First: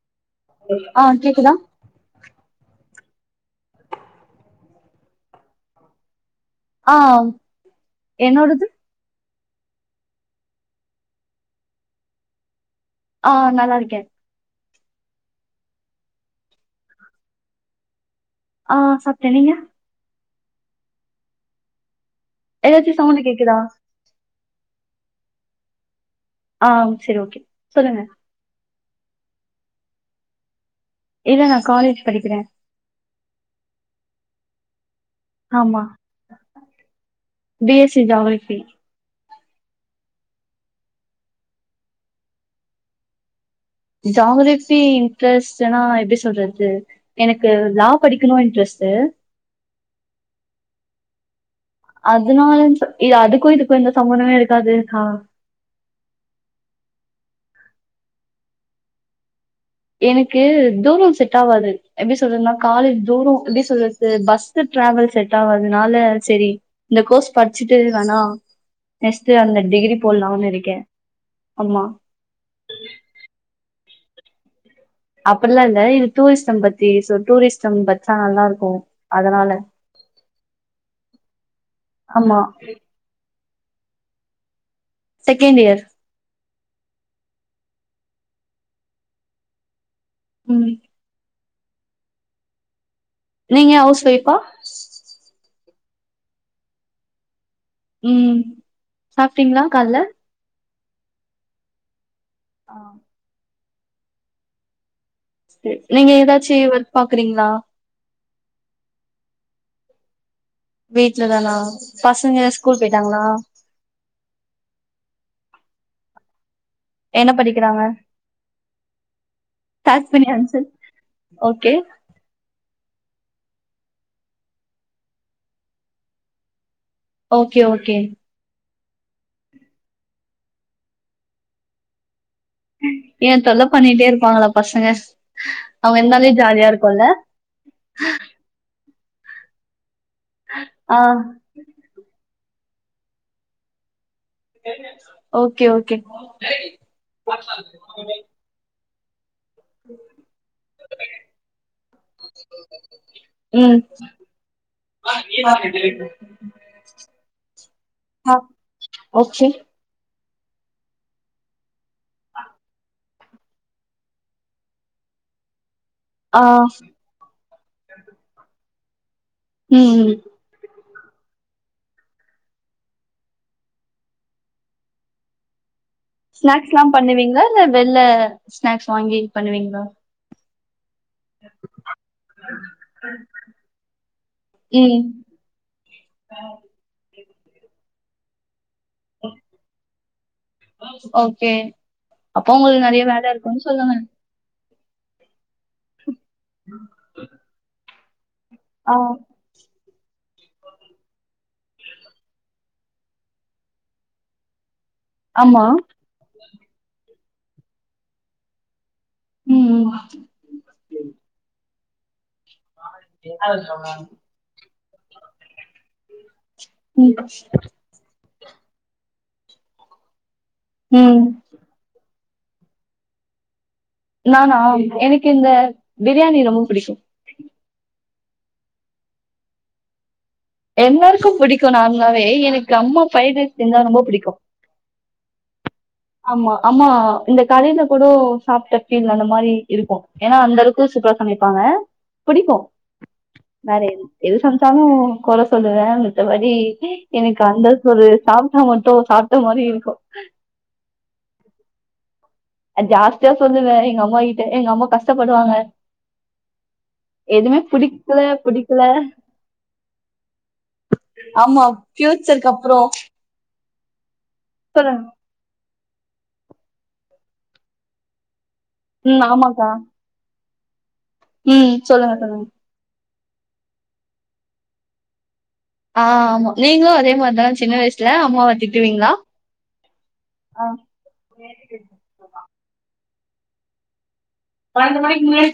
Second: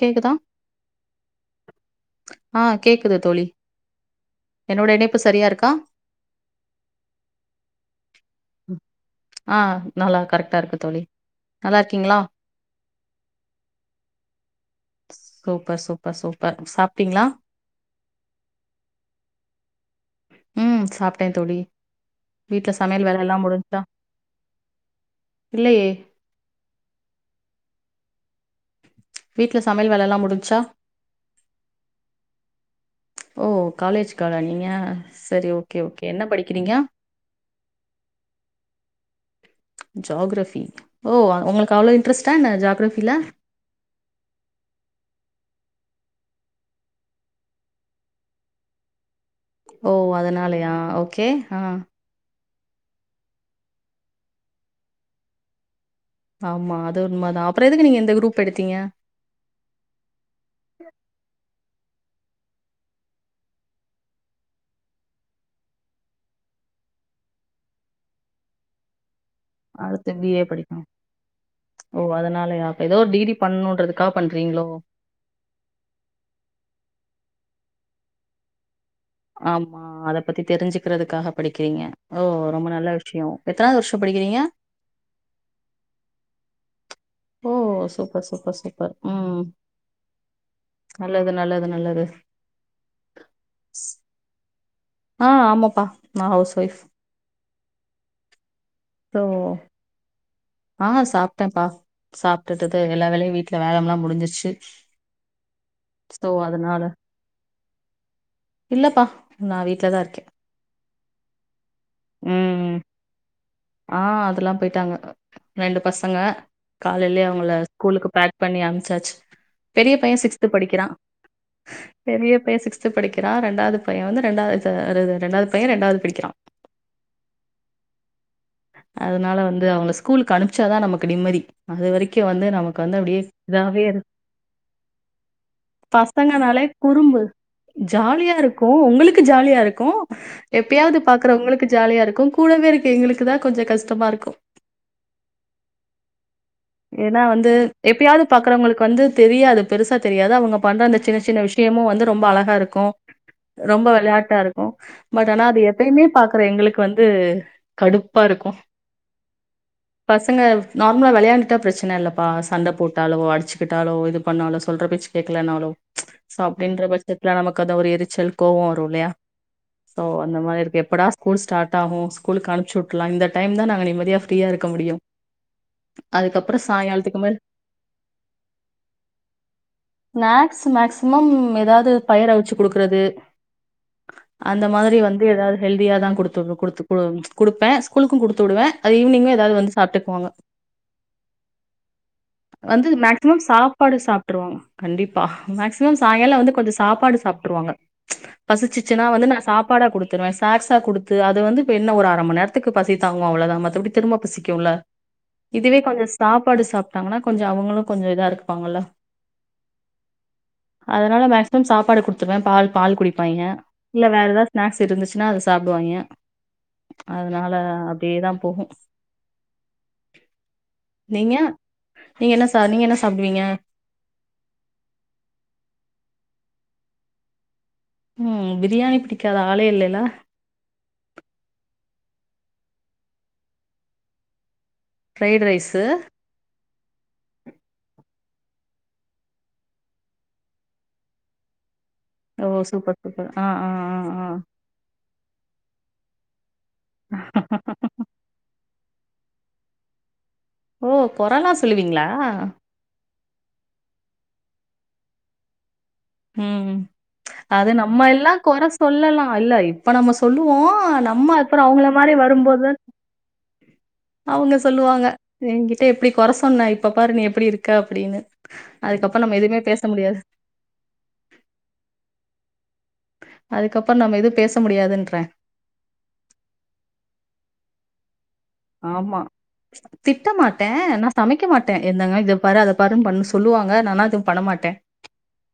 கேக்குதா [unintelligible] ஆஹ் கேக்குதா ஆ கேக்குது தோழி என்னோட இணைப்பு சரியா இருக்கா ஆ என்னோடது ஆ நல்லா கரெக்டா இருக்கு தோழி நல்லாருக்கீங்களா ஆ நல்லா இருக்கேன் சூப்பர் சூப்பர் சூப்பர் சாப்ட்டீங்களா ஆ சாப்டேன் நீங்க உம் சாப்ட்டேன் தோழி வீட்டுல ஏதாச்சு சமையல் வேலை சவுண்டு எல்லாம் கேக்குதா முடிஞ்சதா இல்லையே ஆம் சரி ஓகே சொல்லுங்க வீட்டுல சமையல் வேலலாம் முடிச்சா இல்ல நான் காலேஜ் படிக்கிறேன் ஓ காலேஜ் கேலா நீங்க சரி ஓகே ஆமா ஓகே என்ன படிக்கிறீங்க B S C geography geography ஓ உங்களுக்கு அவ்ளோ இன்ட்ரெஸ்ட்டா என்ன ஜாகிரஃபில ஜாகிரஃபி இன்ட்ரெஸ்ட்னா எப்டி சொல்றது எனக்கு லாபடிக்கணு இன்ட்ரெஸ் சே ஓ அதனாலயா ஓகே ஆ [unintelligible] இல்ல அதுக்கும் இதுக்கும் எந்த சம்பந்தமே இருக்காது ஆ ஆமா அது உண்மதான் அப்புறம் எதுக்கு நீங்க இந்த குரூப் எடுத்தீங்க எனக்கு தூரம் செட் ஆவாது எப்படி சொல்றதுன்னா காலேஜ் தூரம் எப்டி சொல்றது பஸ்சு டிராவல் செட் ஆவாதனால செரி இந்த கோர்ஸ் படிச்சுட்டு வேணா நெக்ஸ் அடுத்து எம் பி ஏ படிக்கணும் ஆமா ஓ அதனாலயாப்ப ஏதோ டிகிரி பண்ணுன்றது கா பண்றீங்ளோ அப்படில்லாம் இல்ல இது டூரிஸ்டம் பத்தி ஷோ டூரிஸ்டம் பட்ச நல்லா இருக்கும் ஆமா அத பத்தி தெரிஞ்க்கிறதுக்காக படிக்கிறீங்க ஓ ஆமா ரொம்ப நல்ல விஷயோம் எத்தனாவது வருஷம் படிக்கிறீங்க செகேண்ட் இயர் ஓ சூப்பர் சூப்பர் சூப்பர் ம் ம் நல்லது நல்லத் அது நல்லது நீங்க ஸ் ஹவுஸ் வைப்பா ஆ ஆமாப்பா நா ஹவுஸ் ஒய்ஃப் ம் ஸோ சாப்டீங்ளா கால்ல ஆ சாப்ட்டம்ப்பா சாப்ட்டுட்டு தா எல்லா வேலையு வீட்ல வேல எல்லா முடிஞ்சிருச்சு டு நீங்க ஸோ எதாச்சு அதனால ஒர்க் பாக்றீங்களா இல்லப்பா நா வீட்லதாருக்கே வீட்லதானா பசங்க ஸ்கூல் பேட்டாங்ளா ரெண்டு பசங்க காலைலே அவுங்கள படிக்கிறாங்க ஸ்கூலுக்கு பேக் பண்ணி அம்ச்சாச்சு பெரிய பேக் பைய பண்ணி சிக்ஸ்த் அனுப்சு படிக்கிறா ஓகே பெரிய பைய சிக்ஸ்த் த்து படிக்கிறா ரெண்டாவது பையன் வந்து ரெண்டாவது அ ரெண்டாவது பையன் ரெண்டாவது படிக்கிறா ஓகே ஓகே அதனால வந்து அவங்க ஸ்கூலுக்கு அனுப்ச்சாதா நமக்கு நிம்மதி அது வரைக் க்கு வந்து நமக்கு வந்து அப்டே ஏ தொல்ல இதாவே பண்ணிட்டே இருக் இருப்பாங்களா பசங்க அவங்க இருந்தாலே பசங்கனாலே ஜாலியா இருக்குல்ல குறும்பு ஜாலியாருக்கு உங்குளுக் கு ஜாலியாருக்கு எப்யாது ஆ பாக்கறங்களுக்கு ஜாலியாருக்கு கூடவே இருக்க எங்குளுக்கு தா கொஞ்சோ கஷ்டமாருக்கு ஓகே ஓகே ஏன்னா வந்து எப்பயாவது பார்க்குறவங்களுக்கு வந்து தெரியாது பெருசா தெரியாது அவங்க பண்ற அந்த சின்ன சின்ன விஷயமு வந்து ரொம்ப அழகாருக்கு ம் ரொம்ப வெள்ளாட்டாருக்கு பட் ஆனா அது எப்பயுமே பாக்குற எங்களுக்கு வந்து கடு ஆ ஓகே பசங்க நார்மலா வெளயாண்டுட்டா பிரச்சன இல்லப்பா சண்ட போட்டு ட்டாலோ அடிச்சுக்கிட்டாலோ இது பண்ணாலோ சொல்ற பேச்சு கேக்கலனாலோ சோ ஆ ஆ, அப்டின்ற பட்சத்துல நமக்கு அந்த ஒரு எரிச்சல் கோவோ வரு இல்லயா ம் சோ ம் அந்த மாதிரி இக்கு எப்படா ஸ்கூல் ஸ்டார்ட் ஆகு ஸ்கூலுக்கு அனுப்ச்சு லா இந்த டைம் தா நாங்க நிம்மதியா ஃப்ரீயா இருக்க முடியு அதுக்கப்றோ ஸ்நாக்ஸ்லா சாயங்காலத்துக்கு மேல் பண்ணுவீங்ளா இல்ல வெள்ல ஸ்நாக்ஸ் வாங்கி பண்ணுவீங்ளா ஸ் மேக்சிமம் எதாது பயிரவுச்சு குடுக்குறது அந்த மாதிரி ம் வந்து எதாது ஹெல்தியா தா குடுத்துடு குடுத்து குடு ஸ்கூலுக்கு குடுத்து உடுவே அது ஈவினிங்கு எதாது வந்து சாப்ட்டுக்குவாங்க [inaudible] வந்து நெறைய வேல மேக்சிமம் இருக்குன்னு சொல்லுங்க சாப்பாடு சாப்ட்ருவாங்க கண்டிப்பா மேக்சிமம் சாயங்கால வந்து கொஞ்சோ சாப்பாடு சாப் ட்டுருவாங்க ஆ பசிச்சன்னா வந்து நா சப்பாடா குடுத்துருவே ஸ்நாக்ஸ்ஸா குடுத்து அது வந்து இப்ப என்ன ஒரு அர மண் நேர த்துக்கு பசி தாங்க அவ்ளதா மத்தபடி திரும்ப பசிக்குல ஆமா இதுவே கொஞ்சோ சாப்பாடு சாப்ட்டாங்கனா கொஞ்சோ அவங்களு கொஞ்சோ இதா இருப்பாங்க ம் அதனால மேக்சிமம் சாப்பாடு குடுத்து துவே பால் பால் குடிப்பாய்ங்க இல்ல வேற எதாது ஸ்நாக்ஸ் இருந்துச்சுனா அத சாப்டுவாய்ங்க ம் அதனால அப்டே தா போகு ம் நீங்க என்ன சா நீங்க என்ன சாப்டுவீங்க நானா எனக்கு இந்த பிரியாணி ரொம்ப பிடிக்கு ம் பிரியாணி பிடிக்காத ஆளே இல்லல எல்லாருக்கு புடிக்கு நார்மலாவே எனக்கு அம்மா ஃப்ரைட்ரைஸ் செஞ்சா ரொம்ப புடிக்கு ஃப்ரைட் ரைஸு ஆமா ஆமா இந்த கடைல கூட சாப்ட்ட ஃபீல் அந்த மாரி இருக்கு ஏனா அந்த அளக்கு சூபரா சமைப்பாங்க ஓ! பிடிக்கு சூப்பர், சூப்பர். ஆ, ஆ, வேற ஆ, ஆ. எது சமச்சாலு கொற சொல்லுவ மித்தபடி எனக்கு அந்த ஒரு சாப்ட்டா மட்டு சாப்ட்ட மாரி இருக்கு ஓ கொரலா சொல்லுவீங்ளா அ ஜாஸ்தியா சொல்லுவே எங்க அம்மா கிட்ட எங்க அம்மா கஷ்டப்படுவாங்க ம் ம் எதுவுமே அது நம்ம பிடிக்கல எல்லா கொர பிடிக்கல சொல்லலா இல்ல இப்ப நம்ம சொல்லுவோ நம்ம ஆமா அப்புறம் அவங்கள மாரி ஃபியூச்சருக்கு வரும்போது அப்புறம் அவங்க சொல்லுங்க சொல்லுவாங்க என்கிட்ட எப்படி கொர சொன்ன இப்ப பாரு நீ எப்படி இருக்க அப்படின்னு ம் அதுக்கப்பறம் நம்ம எதுவுமே ஆமாக்கா பேச முடியாது ம் சொல்லுங்க சொல்லுங்க அதுக்கப்பறம் நம்ம எது பேச முடியாதுன்ற ஆ ஆமா நீங்களு அதே மாதிரிதானா சின்ன வயசுல அம்மாவ திட்டுவீங்களா ஆமா திட்ட ஆ மாட்டே நா சமைக்க மாட்டே என்னங்க இத பாரு அத பாரு பண்ண சொல்லுவாங்க நானா அது பண்ண மாட்டே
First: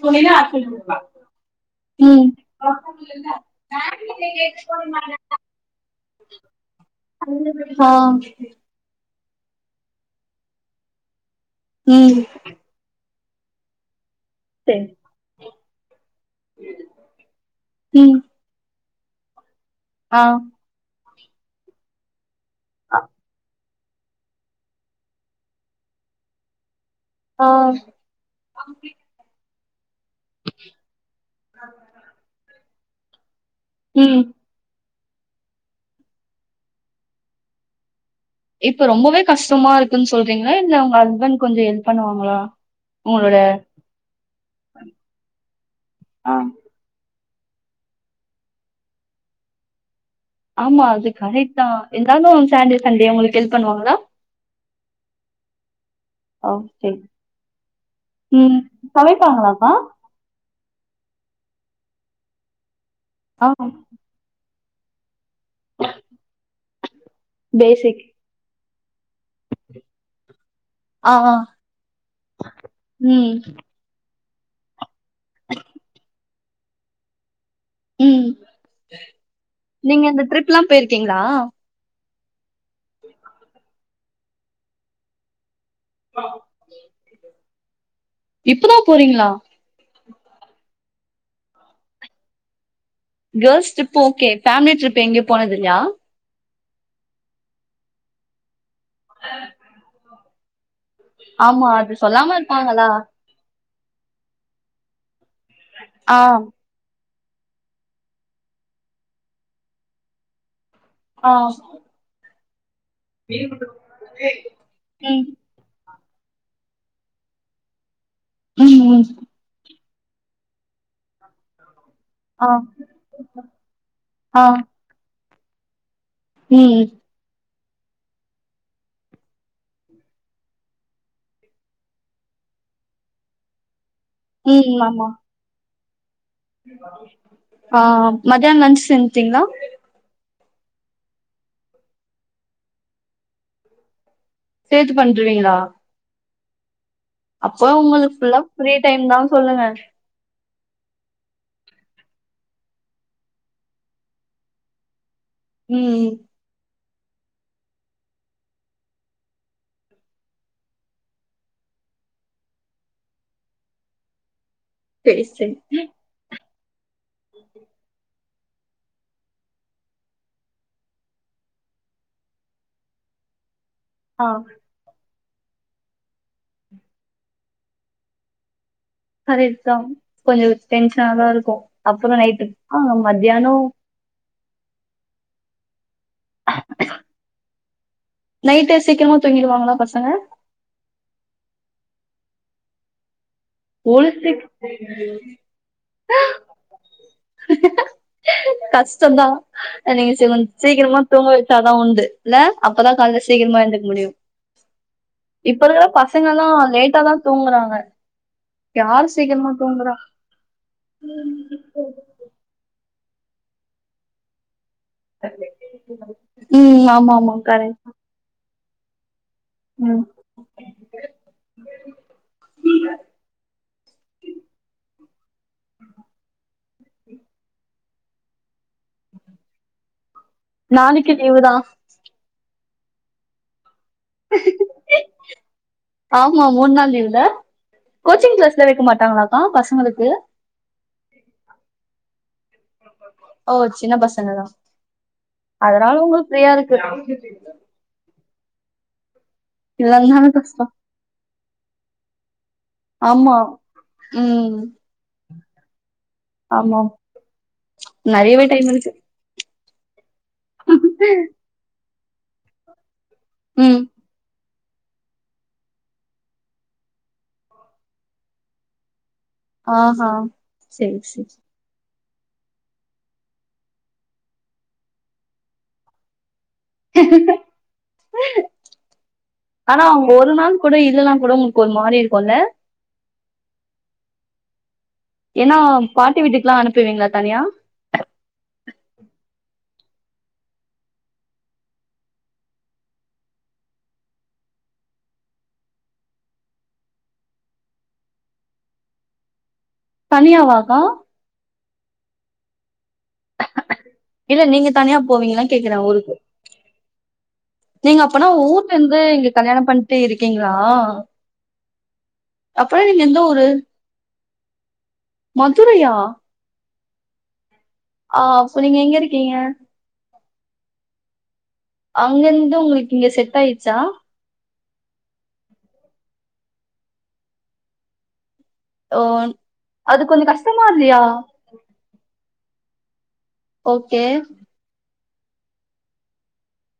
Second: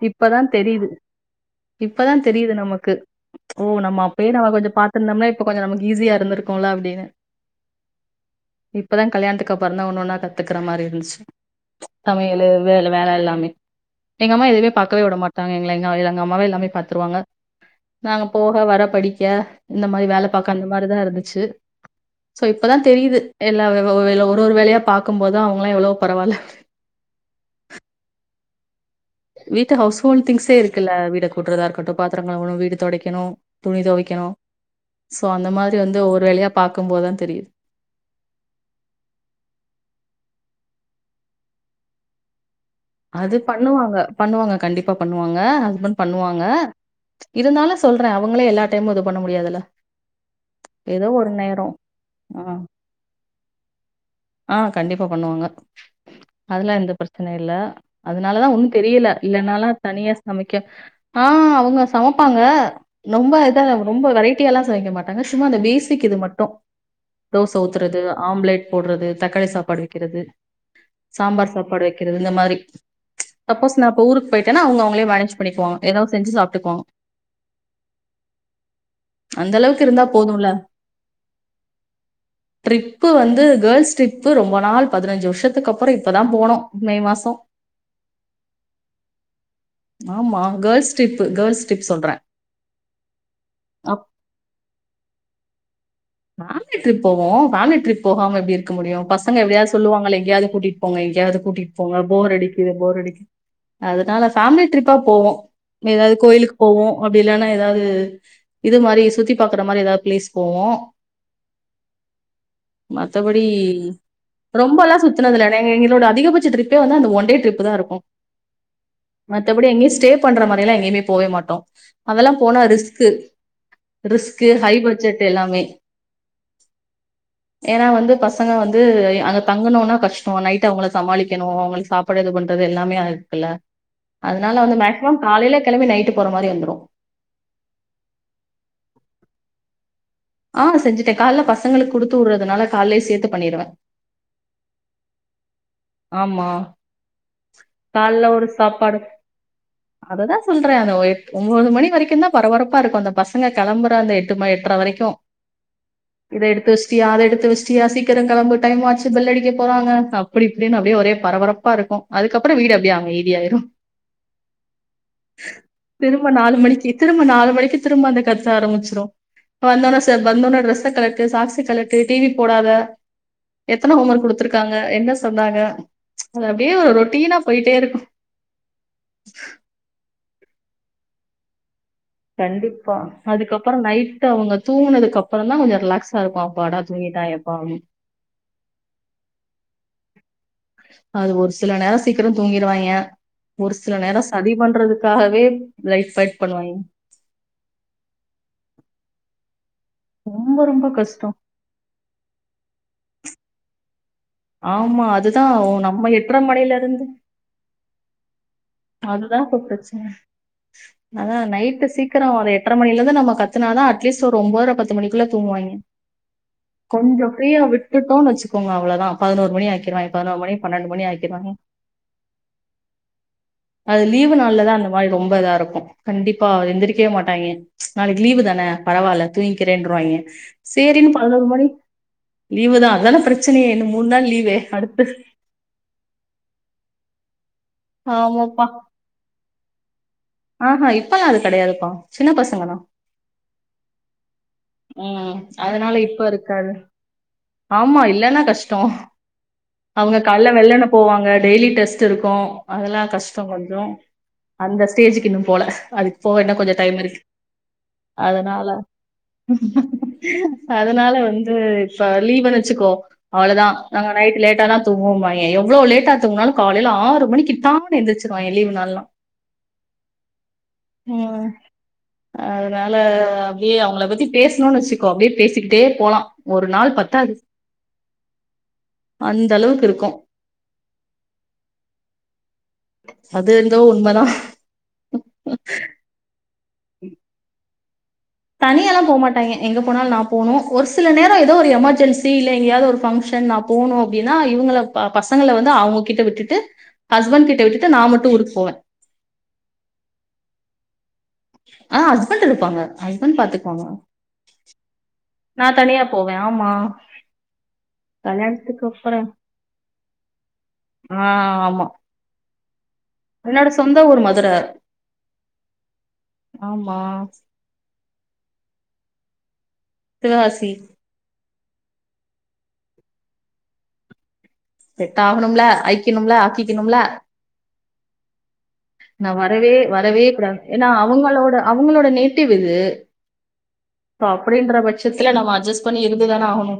இப்பதா தெரியுது இப்பதா ம் தெரியுது நமக்கு ஓ நம்ம அப்பயே நம்ம கொஞ்ச பா்த்திருந்தோம்னா இப்ப கொஞ்ச நமக்கு ஈஸியா இருந்திரு கும்ல அப்படின்னு [inaudible] இப்பதா கல்யாணத்துக்கு அப்புறந்தா ஒன்னு ஒன்னா கத்துக்கற மாரி இருந்துச்சு ம் சமையல் வேல வேல எல்லாமே எங்க அம்மா எதுமே சரி பார்க்கவே விட மாட்டாங்க எ எங்கள எங்க அம்மாவே எல்லாமே பாத்துருவாங்க ம் நாங்க போக வர படிக்க இந்த மாதிரி ஆ வேல பாக்க அந்த மாதிரிதா இருந்துச்சு சோ இப்பதா தெரியுது எல்லா ஒரு ஒரு வேலையா பாக்கும்போதா அவங்களா எவ்ளோ பரவா இல்ல ஆ வீட்டு ஹவுஸ் ஹோல் திங்ஸே இருக்குல்ல வீட்ட கூட்டுறதா இருக்கட்டு பாத்திரங் கழுவணு வீடு துடைக்கணு துணி ம் துவைக்கணு சோ அந்த மாதிரி வந்து ஒரு வேலையா பார்கும்போதுதா தெரியுது இப்ப ரொம்பவே கஷ்டமா இருக்குன்னு சொல்றீங்களா இல்ல உங்க ஹஸ்பண்ட் கொஞ்ச ஹெல்ப் பண்ணுவாங்களா உங்களோட அது பண்ணுவாங்க பண்ணுவாங்க கண்டிப்பா பண்ணுவாங்க ஹஸ்பண்ட் ஆ பண்ணுவாங்க இருந்தாலு சொல்றே அவங்களே எல்லா டைமும் இது பண்ண முடியாதுல்ல ஆமா ஏதோ அது ஒரு கரைட்தா நேரோ இருந்தாலு ஆ சாட்டே சண்டே உங்களுக்கு ஹெல்ப் பண்ணுவாங்களா ஆ கண்டிப்பா பண்ணுவாங்க அதெல்லா ஓகே எந்த பிரச்சனையு இல்ல அதனாலதா ம் ஒன்னு தெரியல இல்லனாலா சமைப்பாங்களாக்கா தனியா சமை க்க ஆ அவங்க சமைப்பாங்க ரொம்ப ஆ இதா ரொம்ப வெரைட்டி எல்லா சமைக்க மாட் டாங்கா சும்மா அந்த பேசிக் இது மட்டு தோச ஊத்துறது பேசிக் ஆம்லேட் போடுறது தக்காளி சாப்பாடு வைக்கிறது ஆ ஆ சாம்பார் சாப்பாடு வைக்கிறது இந்த மாதிரி ம் சப்போஸ் நா இப்ப ஊருக்கு போயிட்டா அவுங்க அவங்களே மேனேஜ் பண்ணிக்குவாங் ஏதாச்சு செஞ்சு சாப்ட்டுக்குவாங்க உம் அந்த அளவுக்கு நீங்க இருந்தா இந்த போதும்ல ட்ரிப் லா போயிருக்கீங்களா ட்ரிப்பு வந்து கேர்ள்ஸ் ட்ரிப் ரொம்ப நாள் பதினஞ்சு வருஷத் துக்கு அப்புறம் இப்பதா போனோ மே மாசோ இப்பதா போறீங்களா ஆமா கேர்ள்ஸ் ட்ரிப் கேர்ள்ஸ் ட்ரிப் சொல்றே girls trip okay family trip எங்கேயு போனது இல்லையா ஃபேமிலி ட்ரிப் போவோ ஃபேமிலி ட்ரிப் போகாம எப்படி இருக்க முடியு பசங்க எப்படியாவது சொல்லுவாங்கல்ல எங்கயாது கூட்டிட்டு போங்க எங்கேயாது ஆமா கூட்டிகிட்டு அது போங்க போர் சொல்லாம அடிக்குது இருப்பாங்களா போர் அடிக்கு அதனால ஃபேமிலி ட்ரிப்பா போவோ ஏதாவது ஆ கோயிலுக்கு போவோ அப்படி இல்லன்னா ஏதாவது இது மாதிரி சுத்தி பார்க்குற மாதிரி ஏதாவது பிளேஸ் போவோ ஆ மத்தபடி ரொம்பலா ம் சுத்தினதுல எங்க எங்களோட அதிகபட்ச ட்ரிப்பே வந்து அந்த ஒன் டே ட்ரிப் தா இருக்கு உம் உம் ஸ்டே பண்ற மாதிரி எல்லா எங்கயுமே போவே மாட்டோ அதெல்லா ஆ போனா ரிஸ்க்கு ரிஸ்க்கு ஹை பட்ஜெட் எல்லாமே உம் ஏன்னா வந்து பசங்க வந்து அங்க தங்கணும்னா கஷ்டம் நைட் அவங்கள சமாளிக்கணு அவங்களுக்கு சாப்பிட எது பண்றது எல்லாமே அதுக்குல்ல அதனால வந்து ம் ஆமா மேக்சிமம் காலைல கிளம்பி நைட்டு போற மாரி வந்துரு ஆ மதியான லன்ச் செஞ்சிட்டிங்களா ஆ செஞ்சுட்டே கால்ல பசங்களுக்கு குடுத்து உடுறதுனால கால்லயே சேத்து பண்ணிருவே சேத்து பண்டுருவீங்களா ஆமா அப்போ ஒங்களுக்கு கால்ல புல்லா ஒரு ஃப்ரீ டைம் தா சொல்லுங்க புல்தரயாக ஒய்ப் ஒன்பது மணி வரைக்குதா பரபரப்பா இருக்கு அந்த பசங்க களம்புற அந்த எட்டு மணி எட்டரை வரைக்கு உம் சியா அத எடுத்து வட்ச்சியா சீக்கிரகெலம்பு டைம் ஆச்சு பெல் அடிக்க போறாங்க அப்டி இப்டின்னு அப்டியே ஒரே பரபரப்பா இருக் கு அதுக்கப்புறோ வீடு அப்டியே அமைதியாயிரு செர் செர் திரும்ப நாலு மணிக்கு எத்தமனோ திரும்ப நாலு மணிக்கு திரும்ப அந்த கத்த ஆரம்பிச்சிரு ப்பவந்தான த வந்தோன்னா டிரெஸ கலட்டு சாக்ஸ கலட்டு டிவி போடாத எத்தன ஹோம்ஒர்க் ஆ குடுத்துருக்காங்க என்ன சொன்னாங்க அது அப்டியே ஒரு ரொட்டீனா போயிட்டே இருக்கு அதேதா கொஞ்சோ டென்ஷனாதா இருக்கு அப்புறோ நைட்டு ஆ கண்டிப்பா மத்தியானோ அதுக்கப்புற நைட்டு அவுங்க தூங்கனது அப்றோ தா கொஞ்சோ ரிலாக்ஸ்ட்ட சருப்பாப்பட துங்கிட்டாயெப்பா நைட்டு சீக்கிரமா தூங்கிடுவாங்களா பசங்க அது ஒரு சில நேரோ சீக்கிரோ தூங்கிர்வாய்ங்க ஒரு சில நேரோ சதி பண்றதுக்காகவே லைட் ஃபைட் பண்ணுவாய்ங்க கஷ் டந்தா அன்னைக்கு அது ரொம்ப ரொம்ப சீக்கிரமா தூங்க கஷ்ட வைச்சாதா உண்டு இல்ல அப்பதா கால்லதா சீக்கிரமா எழுந்தூக்க முடியு ஆமா அதுதா இப்ப இருக்க நம்ம பசங்க எட்ர எல்லாம் மணில இருந்து லேட்டாதான் தூங்குறாங்க யாரு அதுதா சீக்கிரமா இப்ப தூங்குறா பிரச்சனை அதா நைட்டு சீக்கிரோ ஒரு எட்டரை மணிலருந் அது நம்ம கத்துனா தா அட்லீஸ்ட் ஒரு ஒம்பதர பத் து மணிக்குள்ள தூங்குவாய்ங்க ம் ஆமா கொஞ்சோ ஆமா ஃப்ரீயா கரெக்ட் விட்டுட்டோன்னு வச்சுக்கோங்க அவ்ளோதா பதினோரு மணி ம் ஆக்கிருவாய்ங்க பதினோரு மணி பன்னெண்டு மணி ஆக்கிருவாங்க அது லீவு நாள்லதா அந்த மாரி ரொம்ப இதா இருக்கு கண்டிப்பா எந்திரிக்கவே மாட்டாய்ங்க ச் நாளைக்கு லீவுதானே பரவாயில்ல தூங்கிக்கறேன்வாய்ங்க செரின்னு நாளைக்கு பதினோரு லீவுதா மணி லீவுதா அதான பிரச்சனையே இன்னும் மூண்நாள் லீவே அடுத்து ஆமா மூணு நாள் லீவுல கோச்சிங் கிளாஸ்ல ஆமாப்பா வைக்க மாட்டாங்களாக்கா பசங்களுக்கு ஆஹா இப்பல்லா அது கெடையாதுப்பா சின்ன பசங்க தா ஓ சின்ன பசங்க தா உம் அதனால இப்ப இருக்காது ஆமா இல்லன்னா கஷ்டோ அவுங்க இல்லனாலு கால்ல கஷ்டோ வெள்ளன்ன போவாங்க டெய்லி டெஸ்ட் இருக்கு அதெல்லா ஆமா கஷ்டோ கொஞ்சோ ம் அந்த ஸ்டேஜுக்கு இன்னும் போல அது போக இன்னோ கொஞ்சோ ஆமா டைம் இருக்கு நெறையவே அதனால டைம் இருக்கு அதனால வந்து இப்ப லீவுனு வச்சுக்கோ அவ்ளோதா ம் நாங்க நைட் லேட் லேட்டா தா தூங்குவோபாய்ங்க எவ்ளோ லேட்டா தூங்குனாலு காலைல ஆறு மணிக்கு டான்னு எந்துருச்சிடுவாய்ங்க லீவுனால்லா ஆ ஹா செரி செரி அதனால அப்டியே அவுங்கள பத்தி பேசணோனு வச்சுக்கோ அப்டியே பேசிக்கிட்டே போலா ஒரு நாள் பத்தாது அந்த ஆனா அளவுக்கு இருக்கு அவுங்க ஒரு நாள் கூட இல்லனா கூட உங்களுக்கு ஒரு மாறி இருக்குல்ல அது ஏந்தோ உண்மதா ஏன்னா பாட்டி வீட்டுக்கு எல்லா அனுப்பிவிங்களா தனியா தனியாலா போ மாட்டாங்க எங்க போனாலு நா போனு ஒரு சில நேரோ ஏதோ ஒரு எமர்ஜென்சி இல்ல எங்காயவது ஒரு ஃபங்ஷன் நா போனு அப்டின்னா சங்கள பாத் பசங்கள வந்து அவுங்க கிட்ட விட்டுட்டு ஹஸ்பண்ட் கிட்ட விட்டுட்டு நா மட்டு ஊருக்கு போவ தனியாவாக்கா அ ஹஸ்பண்ட்டு இருப்பாங்க ஹஸ்பண்ட் பாத்துக்குவாங்க இல்ல நீங்க தனியா போவீங்களான்னு நா கேக்குறே தனியா ஊருக்கு போவ ஆமா நீங்க அப்பனா கல்யாணத்துக்கு ஊர்லந்து அப்புறோ இங்க கல்யாணம் பண்ட்டு இருக்கீங்ளா ஆ ஆமா என்னோட சொந்த ஊரு மதுர மதுரையா ஆமா அ இப்ப நீங்க எங்க இருக்கீங்க சிவகாசி அங்கந்து உங்களுக்கு இங்க செட் ஆயிட்ச்சா செட் ஆகணும்ல ஆய்க்கணும்ல ஆக்கிக்கணும்ல ஓ நா வரவே அது வரவே கொஞ்ச கூடாது கஷ்டமா ஏன்னா இல்லையா அவுங்களோட அவுங்களோட நேட்டிவ் இது ஓகே சோ அப்டின்ற பட்சத்துல நம்ம அட்ஜஸ்ட் பண்ணி இருந்துதான ஆகணு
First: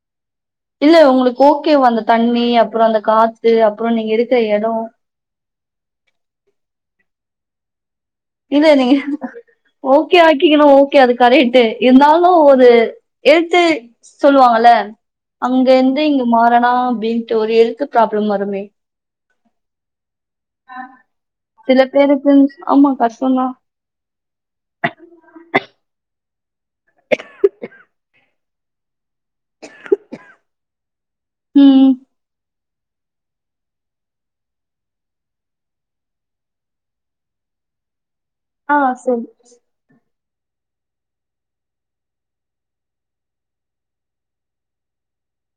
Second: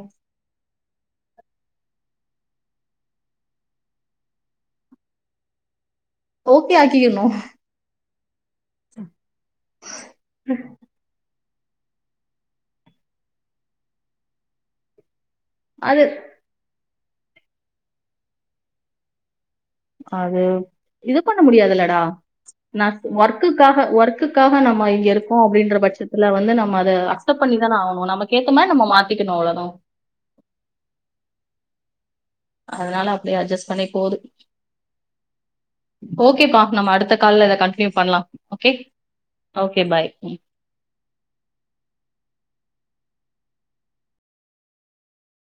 இல்ல உங்களுக்கு ஓகேவ அந்த தண்ணி அப்புறோ அந்த காத்து அப்புறோ நீங்க இருக்குற எடோ ஓகே ஆக்கிக்கணு இல்ல நீங்க ஓகே ஆக்கிகனு ஓகே அது கரெட் டு இருந்தாலு ஒரு எடுத்து சொல்லுவாங்கல அது அங்கந்து இங்க மாறனா அப்டின்ட்டு ஒரு எல்த்து ப்ராப்ளம் வருமே அது இது பண்ண சில முடியாதுல்லடா பேருக்கு நா ஆமா ஒர்க் கஷ்டம்தா குக்காக ஓர்க்குக்காக நம்ம இங்க இருக்கோ அப்டின்ற பட்சத்தில வந்து ந ம்ம அத அக்சப்ட் பண்ணி தான ஆவனு நமக்கேத் தமாரி நம்ம மாத்திக்கணு அவ்ளோதா ம் அதனால அப்டியே அட்ஜஸ்ட் பண்ணி போது ஓகேப்பா நம்ம அடுத்த கால்ல இத கண்டினியூ பண்லா ஓகே ஆ சரி ஓகே பாய் ம்